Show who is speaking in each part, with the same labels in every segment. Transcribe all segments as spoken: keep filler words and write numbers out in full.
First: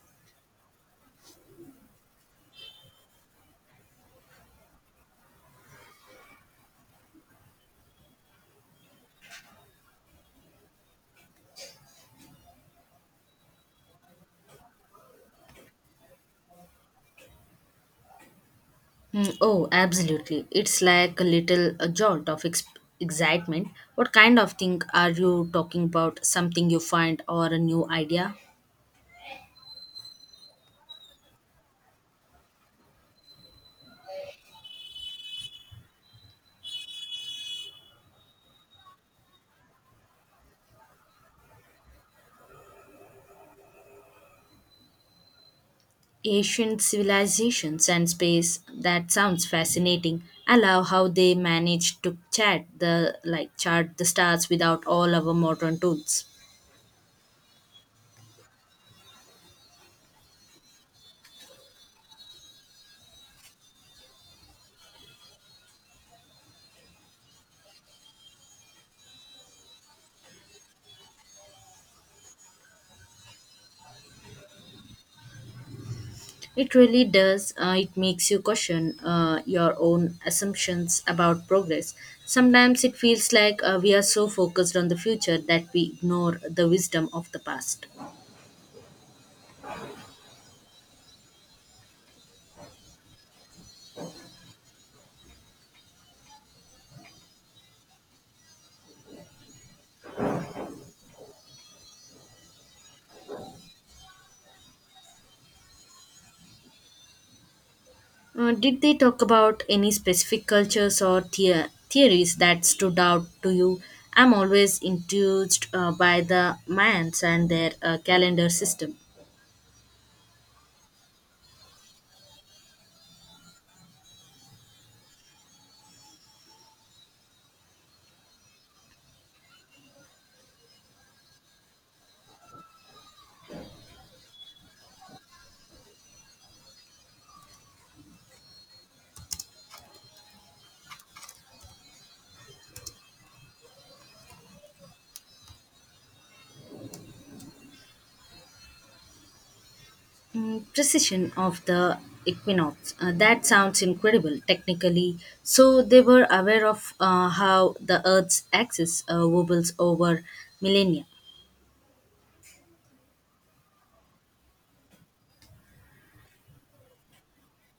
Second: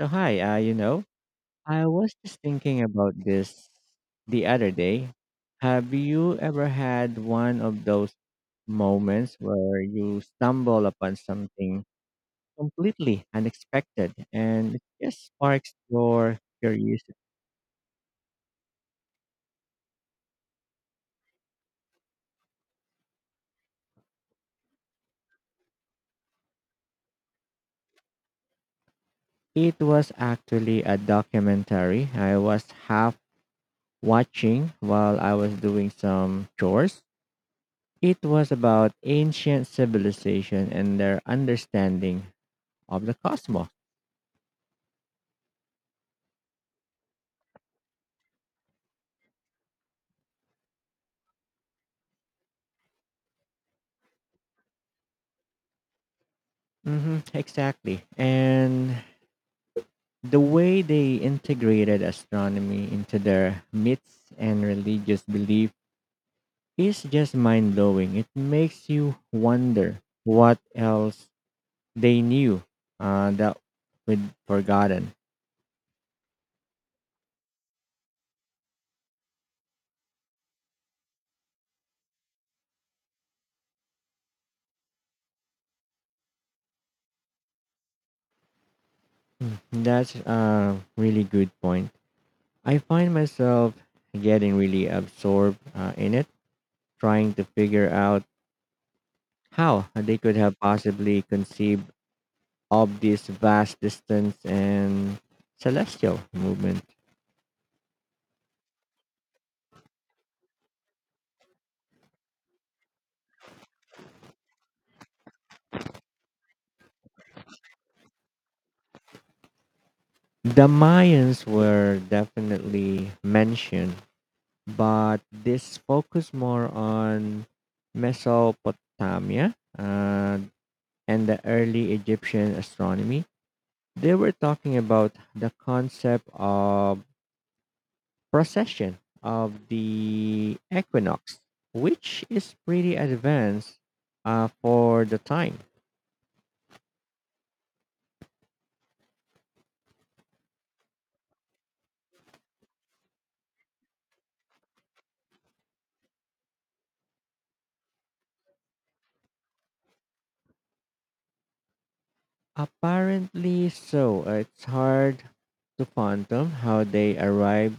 Speaker 1: So hi, uh, you know, I was just thinking about this the other day. Have you ever had one of those moments where you stumble upon something completely unexpected and it just sparks your curiosity?
Speaker 2: Mm, oh, absolutely. It's like a little a jolt of ex- excitement. What kind of thing are you talking about? Something you find or a new idea?
Speaker 1: It was actually a documentary I was half watching while I was doing some chores. It was about ancient civilization and their understanding of the cosmos.
Speaker 2: Ancient civilizations and space. That sounds fascinating. I love how they managed to chat the like chart the stars without all our modern tools.
Speaker 1: Hmm, exactly. And the way they integrated astronomy into their myths and religious belief is just mind blowing. It makes you wonder what else they knew, uh, that we'd forgotten.
Speaker 2: It really does. Uh, it makes you question uh, your own assumptions about progress. Sometimes it feels like uh, we are so focused on the future that we ignore the wisdom of the past.
Speaker 1: That's a really good point. I find myself getting really absorbed, uh, in it, trying to figure out how they could have possibly conceived of this vast distance and celestial movement.
Speaker 2: Uh, did they talk about any specific cultures or the- theories that stood out to you? I'm always enthused uh, by the Mayans and their uh, calendar system.
Speaker 1: The Mayans were definitely mentioned, but this focused more on Mesopotamia, uh, and the early Egyptian astronomy. They were talking about the concept of precession of the equinox, which is pretty advanced uh, for the time.
Speaker 2: Mm, precision of the equinox. Uh, that sounds incredible technically. So they were aware of uh, how the Earth's axis uh, wobbles over millennia.
Speaker 1: Apparently so. It's hard to fathom how they arrived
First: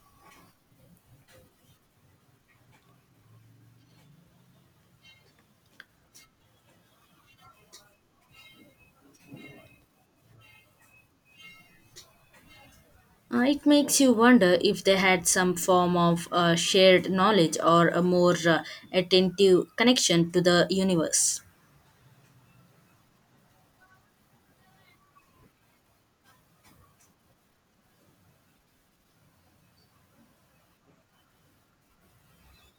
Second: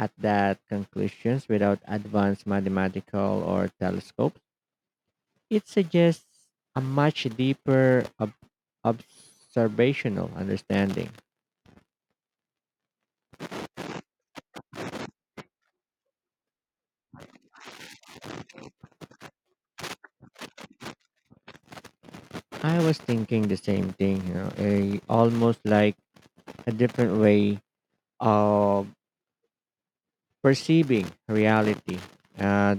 Speaker 1: at that conclusions without advanced mathematical or telescopes. It suggests a much deeper ob- observational understanding.
Speaker 2: Uh, it makes you wonder if they had some form of uh, shared knowledge or a more uh, attentive connection to the universe.
Speaker 1: I was thinking the same thing, you know, a, almost like a different way of perceiving reality. Uh,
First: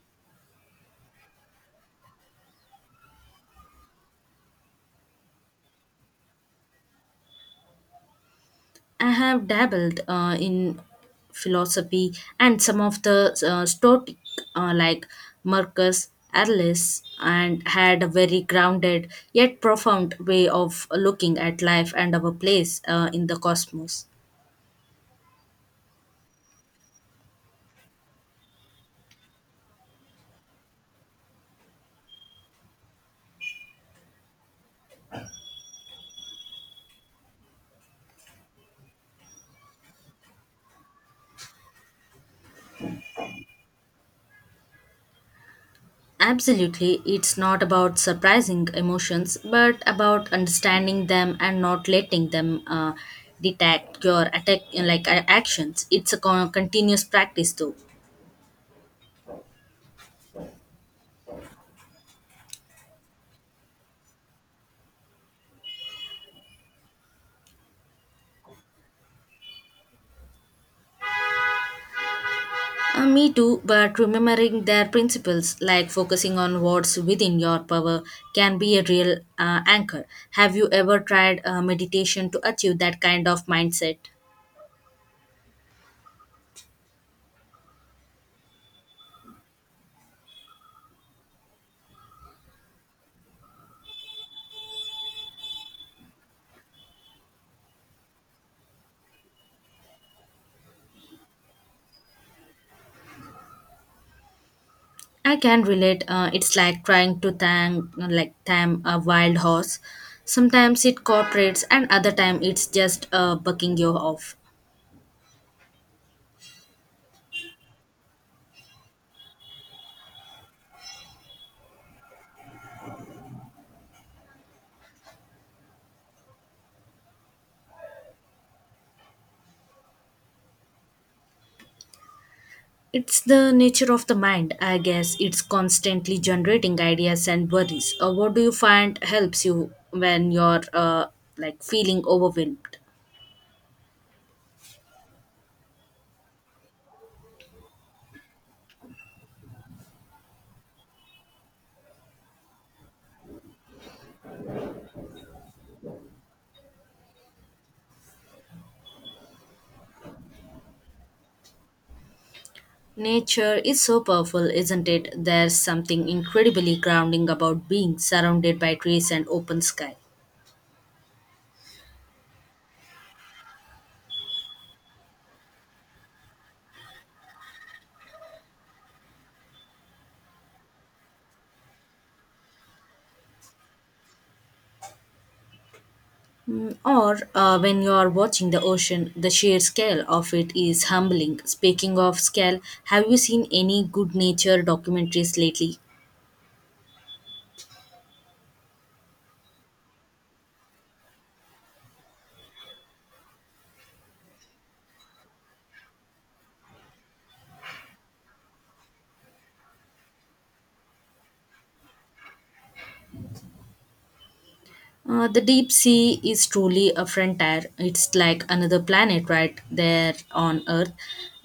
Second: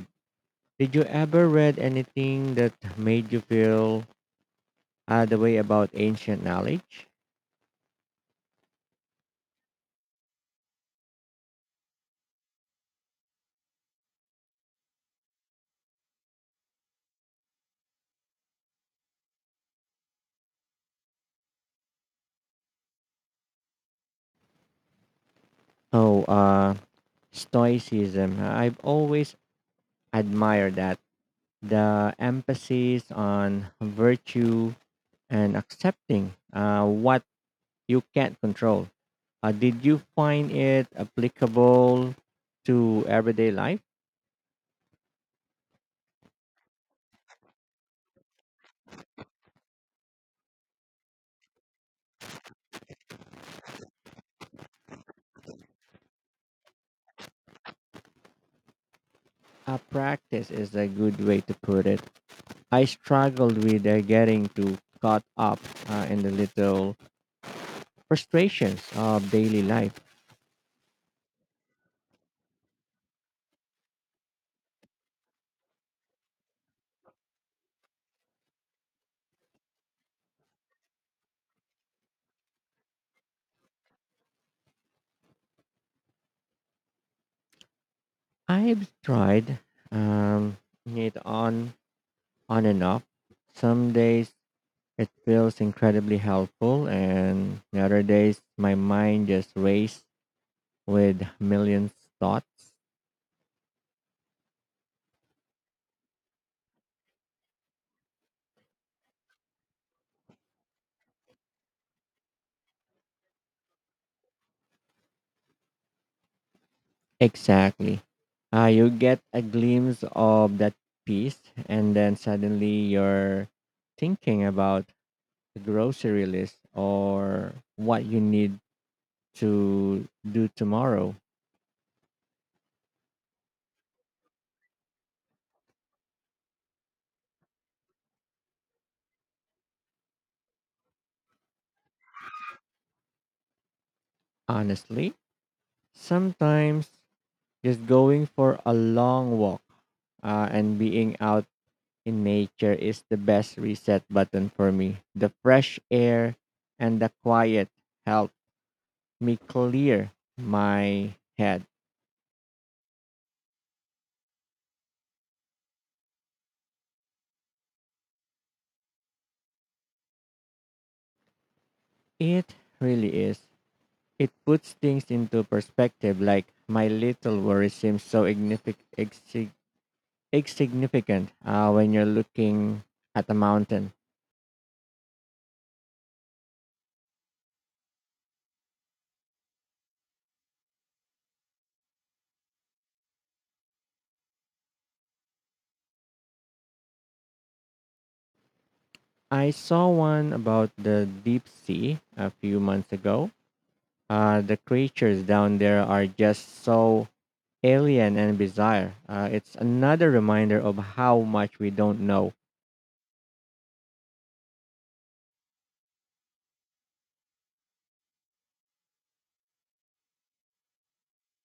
Speaker 1: did you ever read anything that made you feel uh, the way about ancient knowledge.
Speaker 2: I have dabbled uh, in philosophy and some of the uh, Stoic, uh, like Marcus Aurelius, and had a very grounded yet profound way of looking at life and our place uh, in the cosmos.
Speaker 1: Oh, uh, Stoicism. I've always admired that. The emphasis on virtue and accepting, uh, what you can't control. Uh, did you find it applicable to everyday life?
Speaker 2: Absolutely, it's not about surprising emotions, but about understanding them and not letting them uh, detect your attack like uh, actions. It's a con- continuous practice, though.
Speaker 1: A practice is a good way to put it. I struggled with, uh, getting too caught up, uh, in the little frustrations of daily life.
Speaker 2: Uh, me too, but remembering their principles, like focusing on what's within your power, can be a real uh, anchor. Have you ever tried uh, meditation to achieve that kind of mindset?
Speaker 1: I've tried, um, it on on and off. Some days it feels incredibly helpful, and the other days my mind just races with millions thoughts.
Speaker 2: I can relate. Uh, it's like trying to thank, like tame a wild horse. Sometimes it cooperates, and other time it's just uh, bucking you off.
Speaker 1: Exactly. Uh, you get a glimpse of that piece, and then suddenly you're thinking about the grocery list or what you need to do tomorrow.
Speaker 2: It's the nature of the mind, I guess. It's constantly generating ideas and worries. Uh, what do you find helps you when you're uh, like feeling overwhelmed?
Speaker 1: Honestly, sometimes just going for a long walk uh, and being out in nature is the best reset button for me. The fresh air and the quiet help me clear my head.
Speaker 2: Nature is so powerful, isn't it? There's something incredibly grounding about being surrounded by trees and open sky.
Speaker 1: It really is. It puts things into perspective, like my little worry seems so ignific- exig- insignificant uh, when you're looking at a mountain.
Speaker 2: Mm, or uh, when you are watching the ocean, the sheer scale of it is humbling. Speaking of scale, have you seen any good nature documentaries lately?
Speaker 1: I saw one about the deep sea a few months ago. Uh, the creatures down there are just so alien and bizarre. Uh, it's another reminder of how much we don't know.
Speaker 2: Uh, the deep sea is truly a frontier. It's like another planet right there on Earth,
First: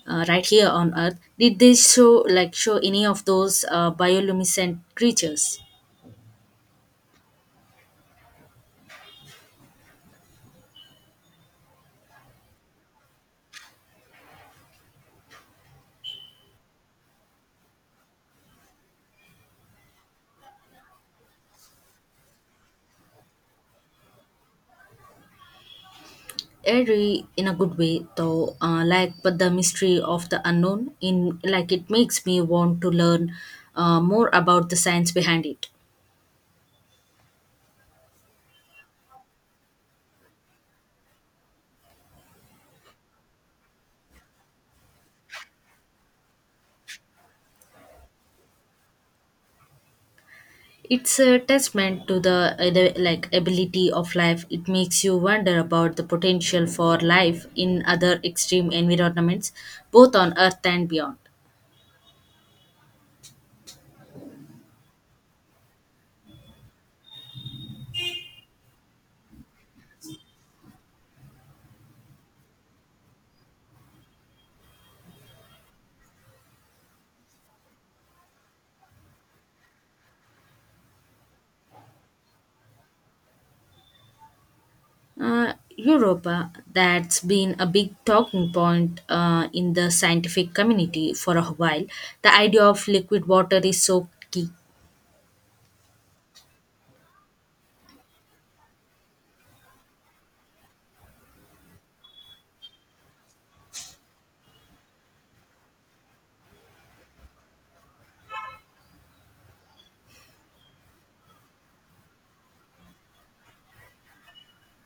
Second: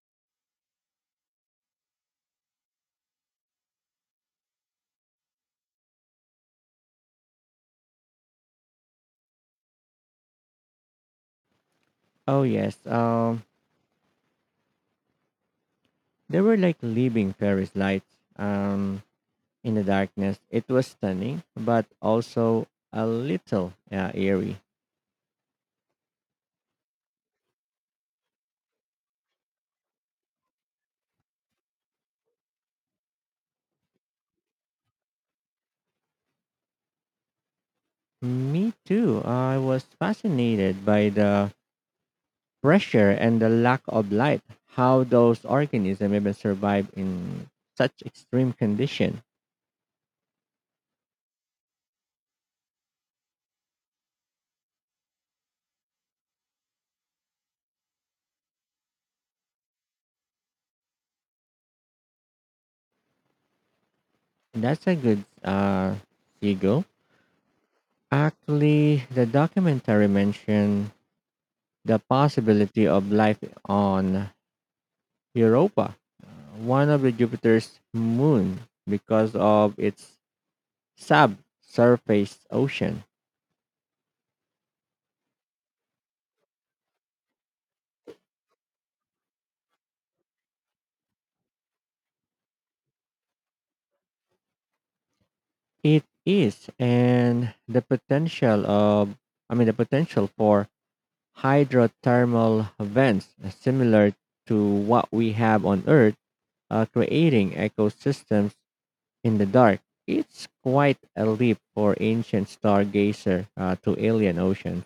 Speaker 2: uh, right here on Earth. Did they show like show any of those uh, bioluminescent creatures?
Speaker 1: Oh yes, um, they were like living Paris lights, um, in the darkness. It was stunning, but also a little uh, eerie.
Speaker 2: Eerie in a good way though, uh, like but the mystery of the unknown in like it makes me want to learn uh, more about the science behind it.
Speaker 1: Me too. I was fascinated by the pressure and the lack of light. How those organisms even survive in such extreme conditions.
Speaker 2: It's a testament to the, uh, the like ability of life. It makes you wonder about the potential for life in other extreme environments, both on Earth and beyond.
Speaker 1: That's a good uh ego. Actually, the documentary mentioned the possibility of life on Europa, uh, one of the Jupiter's moon, because of its subsurface ocean.
Speaker 2: Uh, Europa, that's been a big talking point uh, in the scientific community for a while. The idea of liquid water is so key.
Speaker 1: It is, and the potential of, I mean, the potential for hydrothermal vents, uh, similar to what we have on Earth, uh, creating ecosystems in the dark. It's quite a leap for ancient stargazer uh, to alien ocean.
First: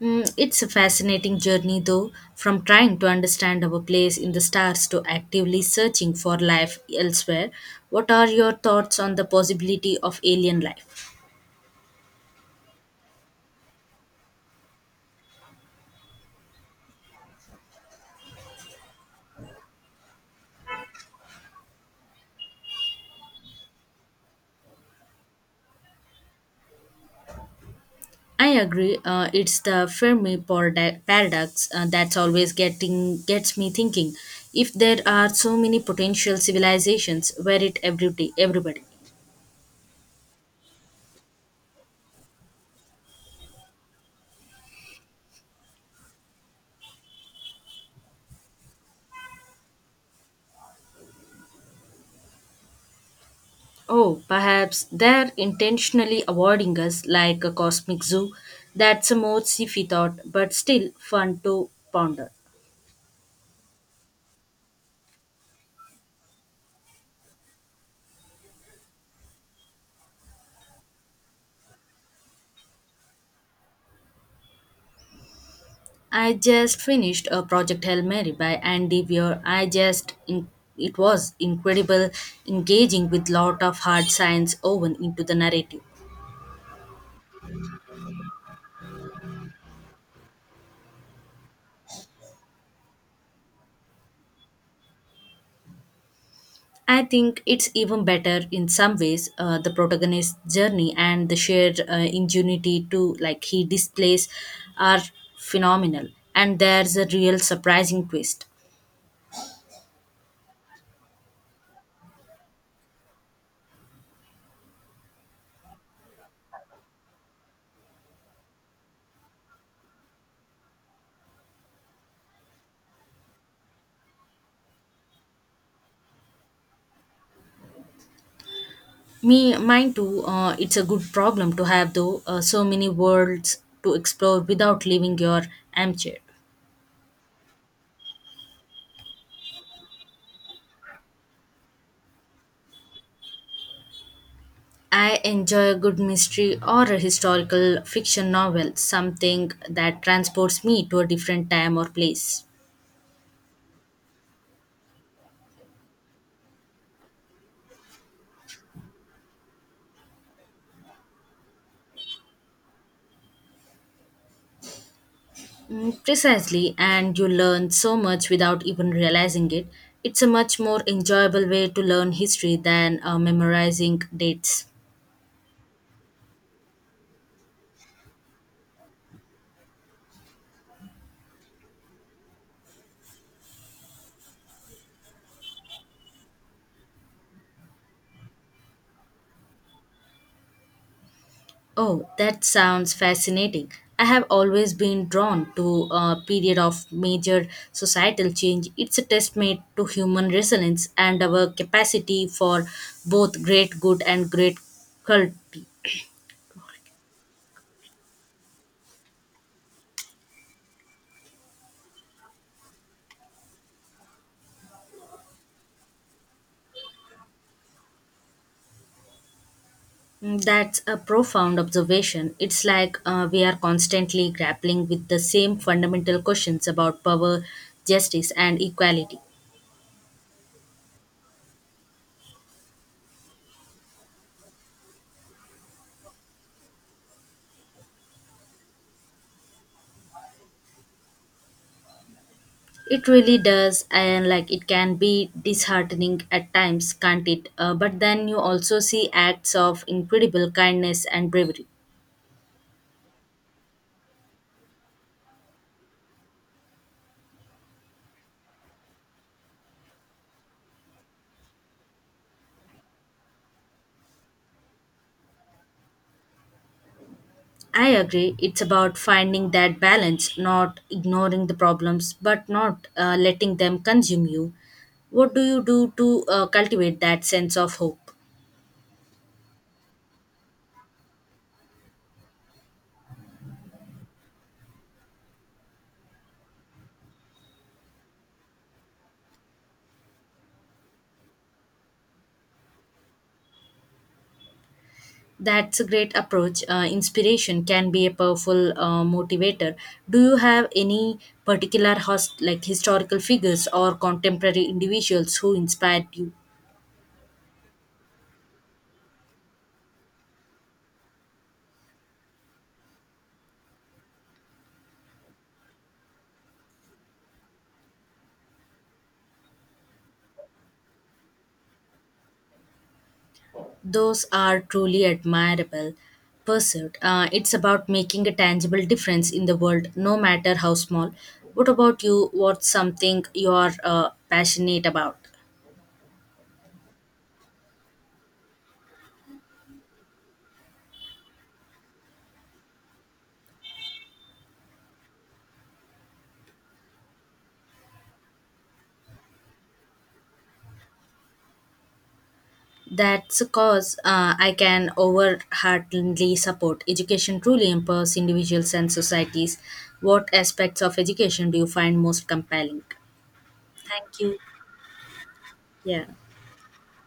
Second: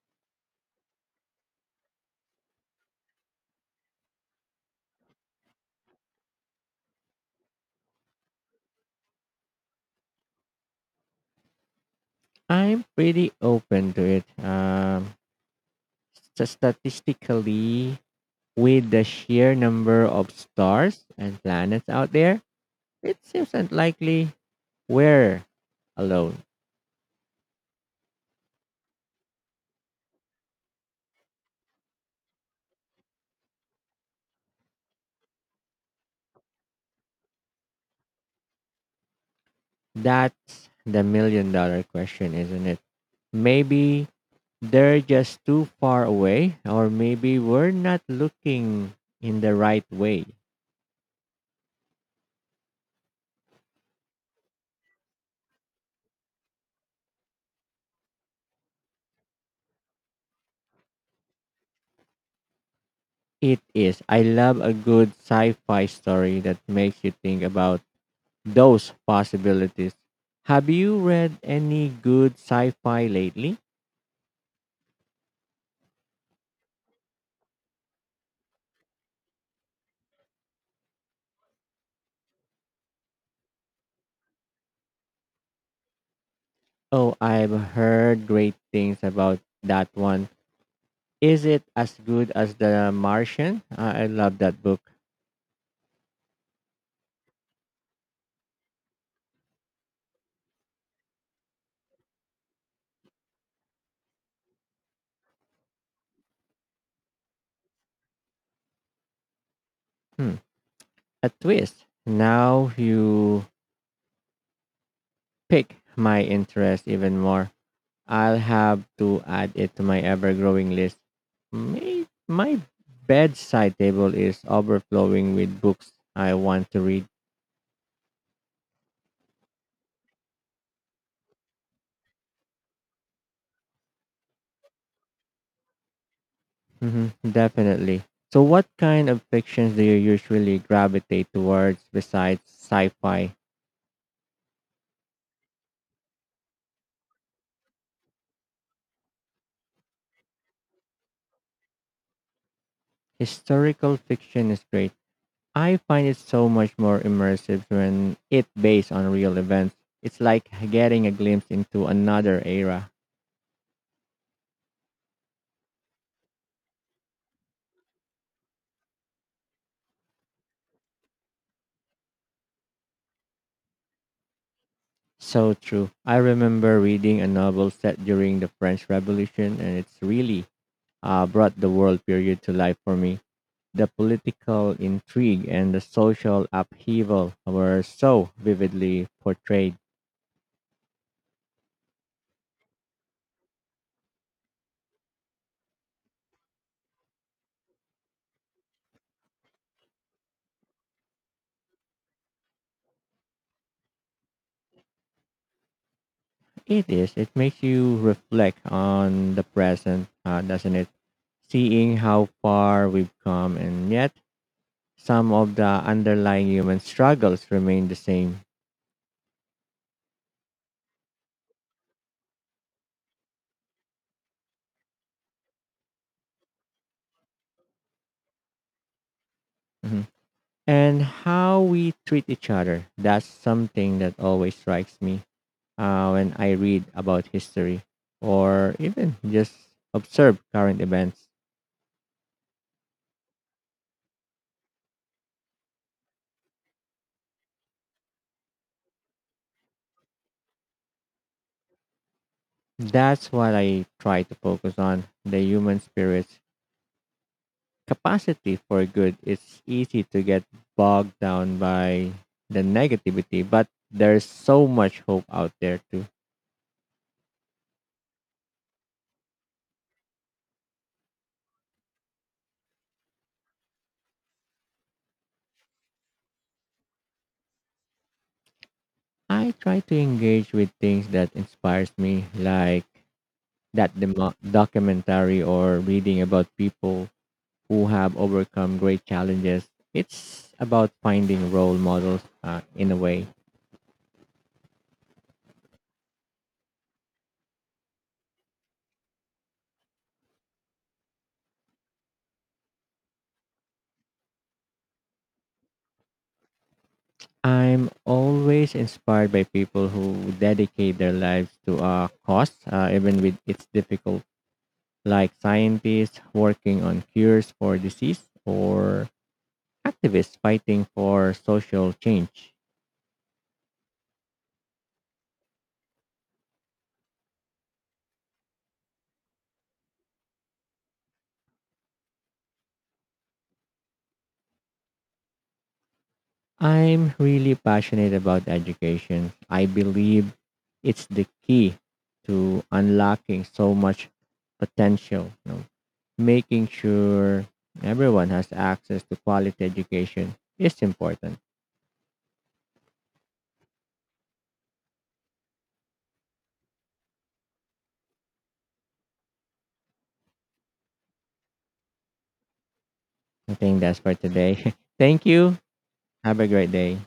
Speaker 2: Mm, it's a fascinating journey, though, from trying to understand our place in the stars to actively searching for life elsewhere. What are your thoughts on the possibility of alien life?
Speaker 1: I'm pretty open to it. Um, s- statistically, with the sheer number of stars and planets out there, it seems unlikely we're alone.
Speaker 2: I agree. Uh, it's the Fermi parada- paradox uh, that's always getting gets me thinking. If there are so many potential civilizations, where it every day, everybody.
Speaker 1: That's the million dollar question, isn't it? Maybe they're just too far away, or maybe we're not looking in the right way.
Speaker 2: Oh, perhaps they're intentionally avoiding us like a cosmic zoo. That's a more sci-fi thought, but still fun to ponder.
Speaker 1: It is. I love a good sci-fi story that makes you think about those possibilities. Have you read any good sci-fi lately?
Speaker 2: I just finished a Project Hail Mary by Andy Weir. I just in, it was incredible, engaging with lot of hard science woven into the narrative.
Speaker 1: Oh, I've heard great things about that one. Is it as good as The Martian? I I love that book.
Speaker 2: I think it's even better in some ways uh, the protagonist's journey and the shared uh, ingenuity to like he displays are phenomenal, and there's a real surprising twist.
Speaker 1: Hmm. A twist. Now you pick my interest even more. I'll have to add it to my ever growing list. My, my bedside table is overflowing with books I want to read.
Speaker 2: Me mine too, uh, it's a good problem to have though, uh, so many worlds to explore without leaving your armchair.
Speaker 1: Mhm, definitely. So, what kind of fictions do you usually gravitate towards besides sci fi?
Speaker 2: I enjoy a good mystery or a historical fiction novel, something that transports me to a different time or place.
Speaker 1: Historical fiction is great. I find it so much more immersive when it's based on real events. It's like getting a glimpse into another era.
Speaker 2: Mm, precisely, and you learn so much without even realizing it. It's a much more enjoyable way to learn history than uh, memorizing dates.
Speaker 1: So true. I remember reading a novel set during the French Revolution, and it's really uh, brought the world period to life for me. The political intrigue and the social upheaval were so vividly portrayed.
Speaker 2: Oh, that sounds fascinating. I have always been drawn to a period of major societal change. It's a testament to human resilience and our capacity for both great good and great cult.
Speaker 1: It is. It makes you reflect on the present, uh, doesn't it? Seeing how far we've come, and yet some of the underlying human struggles remain the same.
Speaker 2: Mm, that's a profound observation. It's like uh, we are constantly grappling with the same fundamental questions about power, justice, and equality.
Speaker 1: Mhm. And how we treat each other. That's something that always strikes me uh, when I read about history or even just observe current events.
Speaker 2: It really does, and like it can be disheartening at times, can't it? Uh, but then you also see acts of incredible kindness and bravery.
Speaker 1: That's what I try to focus on, the human spirit capacity for good. It's easy to get bogged down by the negativity, but there's so much hope out there too.
Speaker 2: I agree. It's about finding that balance, not ignoring the problems, but not uh, letting them consume you. What do you do to uh, cultivate that sense of hope?
Speaker 1: I try to engage with things that inspires me, like that demo- documentary, or reading about people who have overcome great challenges. It's about finding role models, uh, in a way.
Speaker 2: That's a great approach. Uh, inspiration can be a powerful uh, motivator. Do you have any particular host, like historical figures or contemporary individuals who inspired you?
Speaker 1: I'm always inspired by people who dedicate their lives to a cause, uh, even with its difficult, like scientists working on cures for disease or activists fighting for social change.
Speaker 2: Those are truly admirable. Pursuit. Uh, it's about making a tangible difference in the world, no matter how small. What about you? What's something you are uh, passionate about?
Speaker 1: I'm really passionate about education. I believe it's the key to unlocking so much potential, you know, making sure everyone has access to quality education is important.
Speaker 2: That's a cause uh, I can overheartedly support. Education truly empowers individuals and societies. What aspects of education do you find most compelling?
Speaker 1: I think that's for
Speaker 2: Thank you.
Speaker 1: today. Thank you.
Speaker 2: Yeah.
Speaker 1: Have a great day.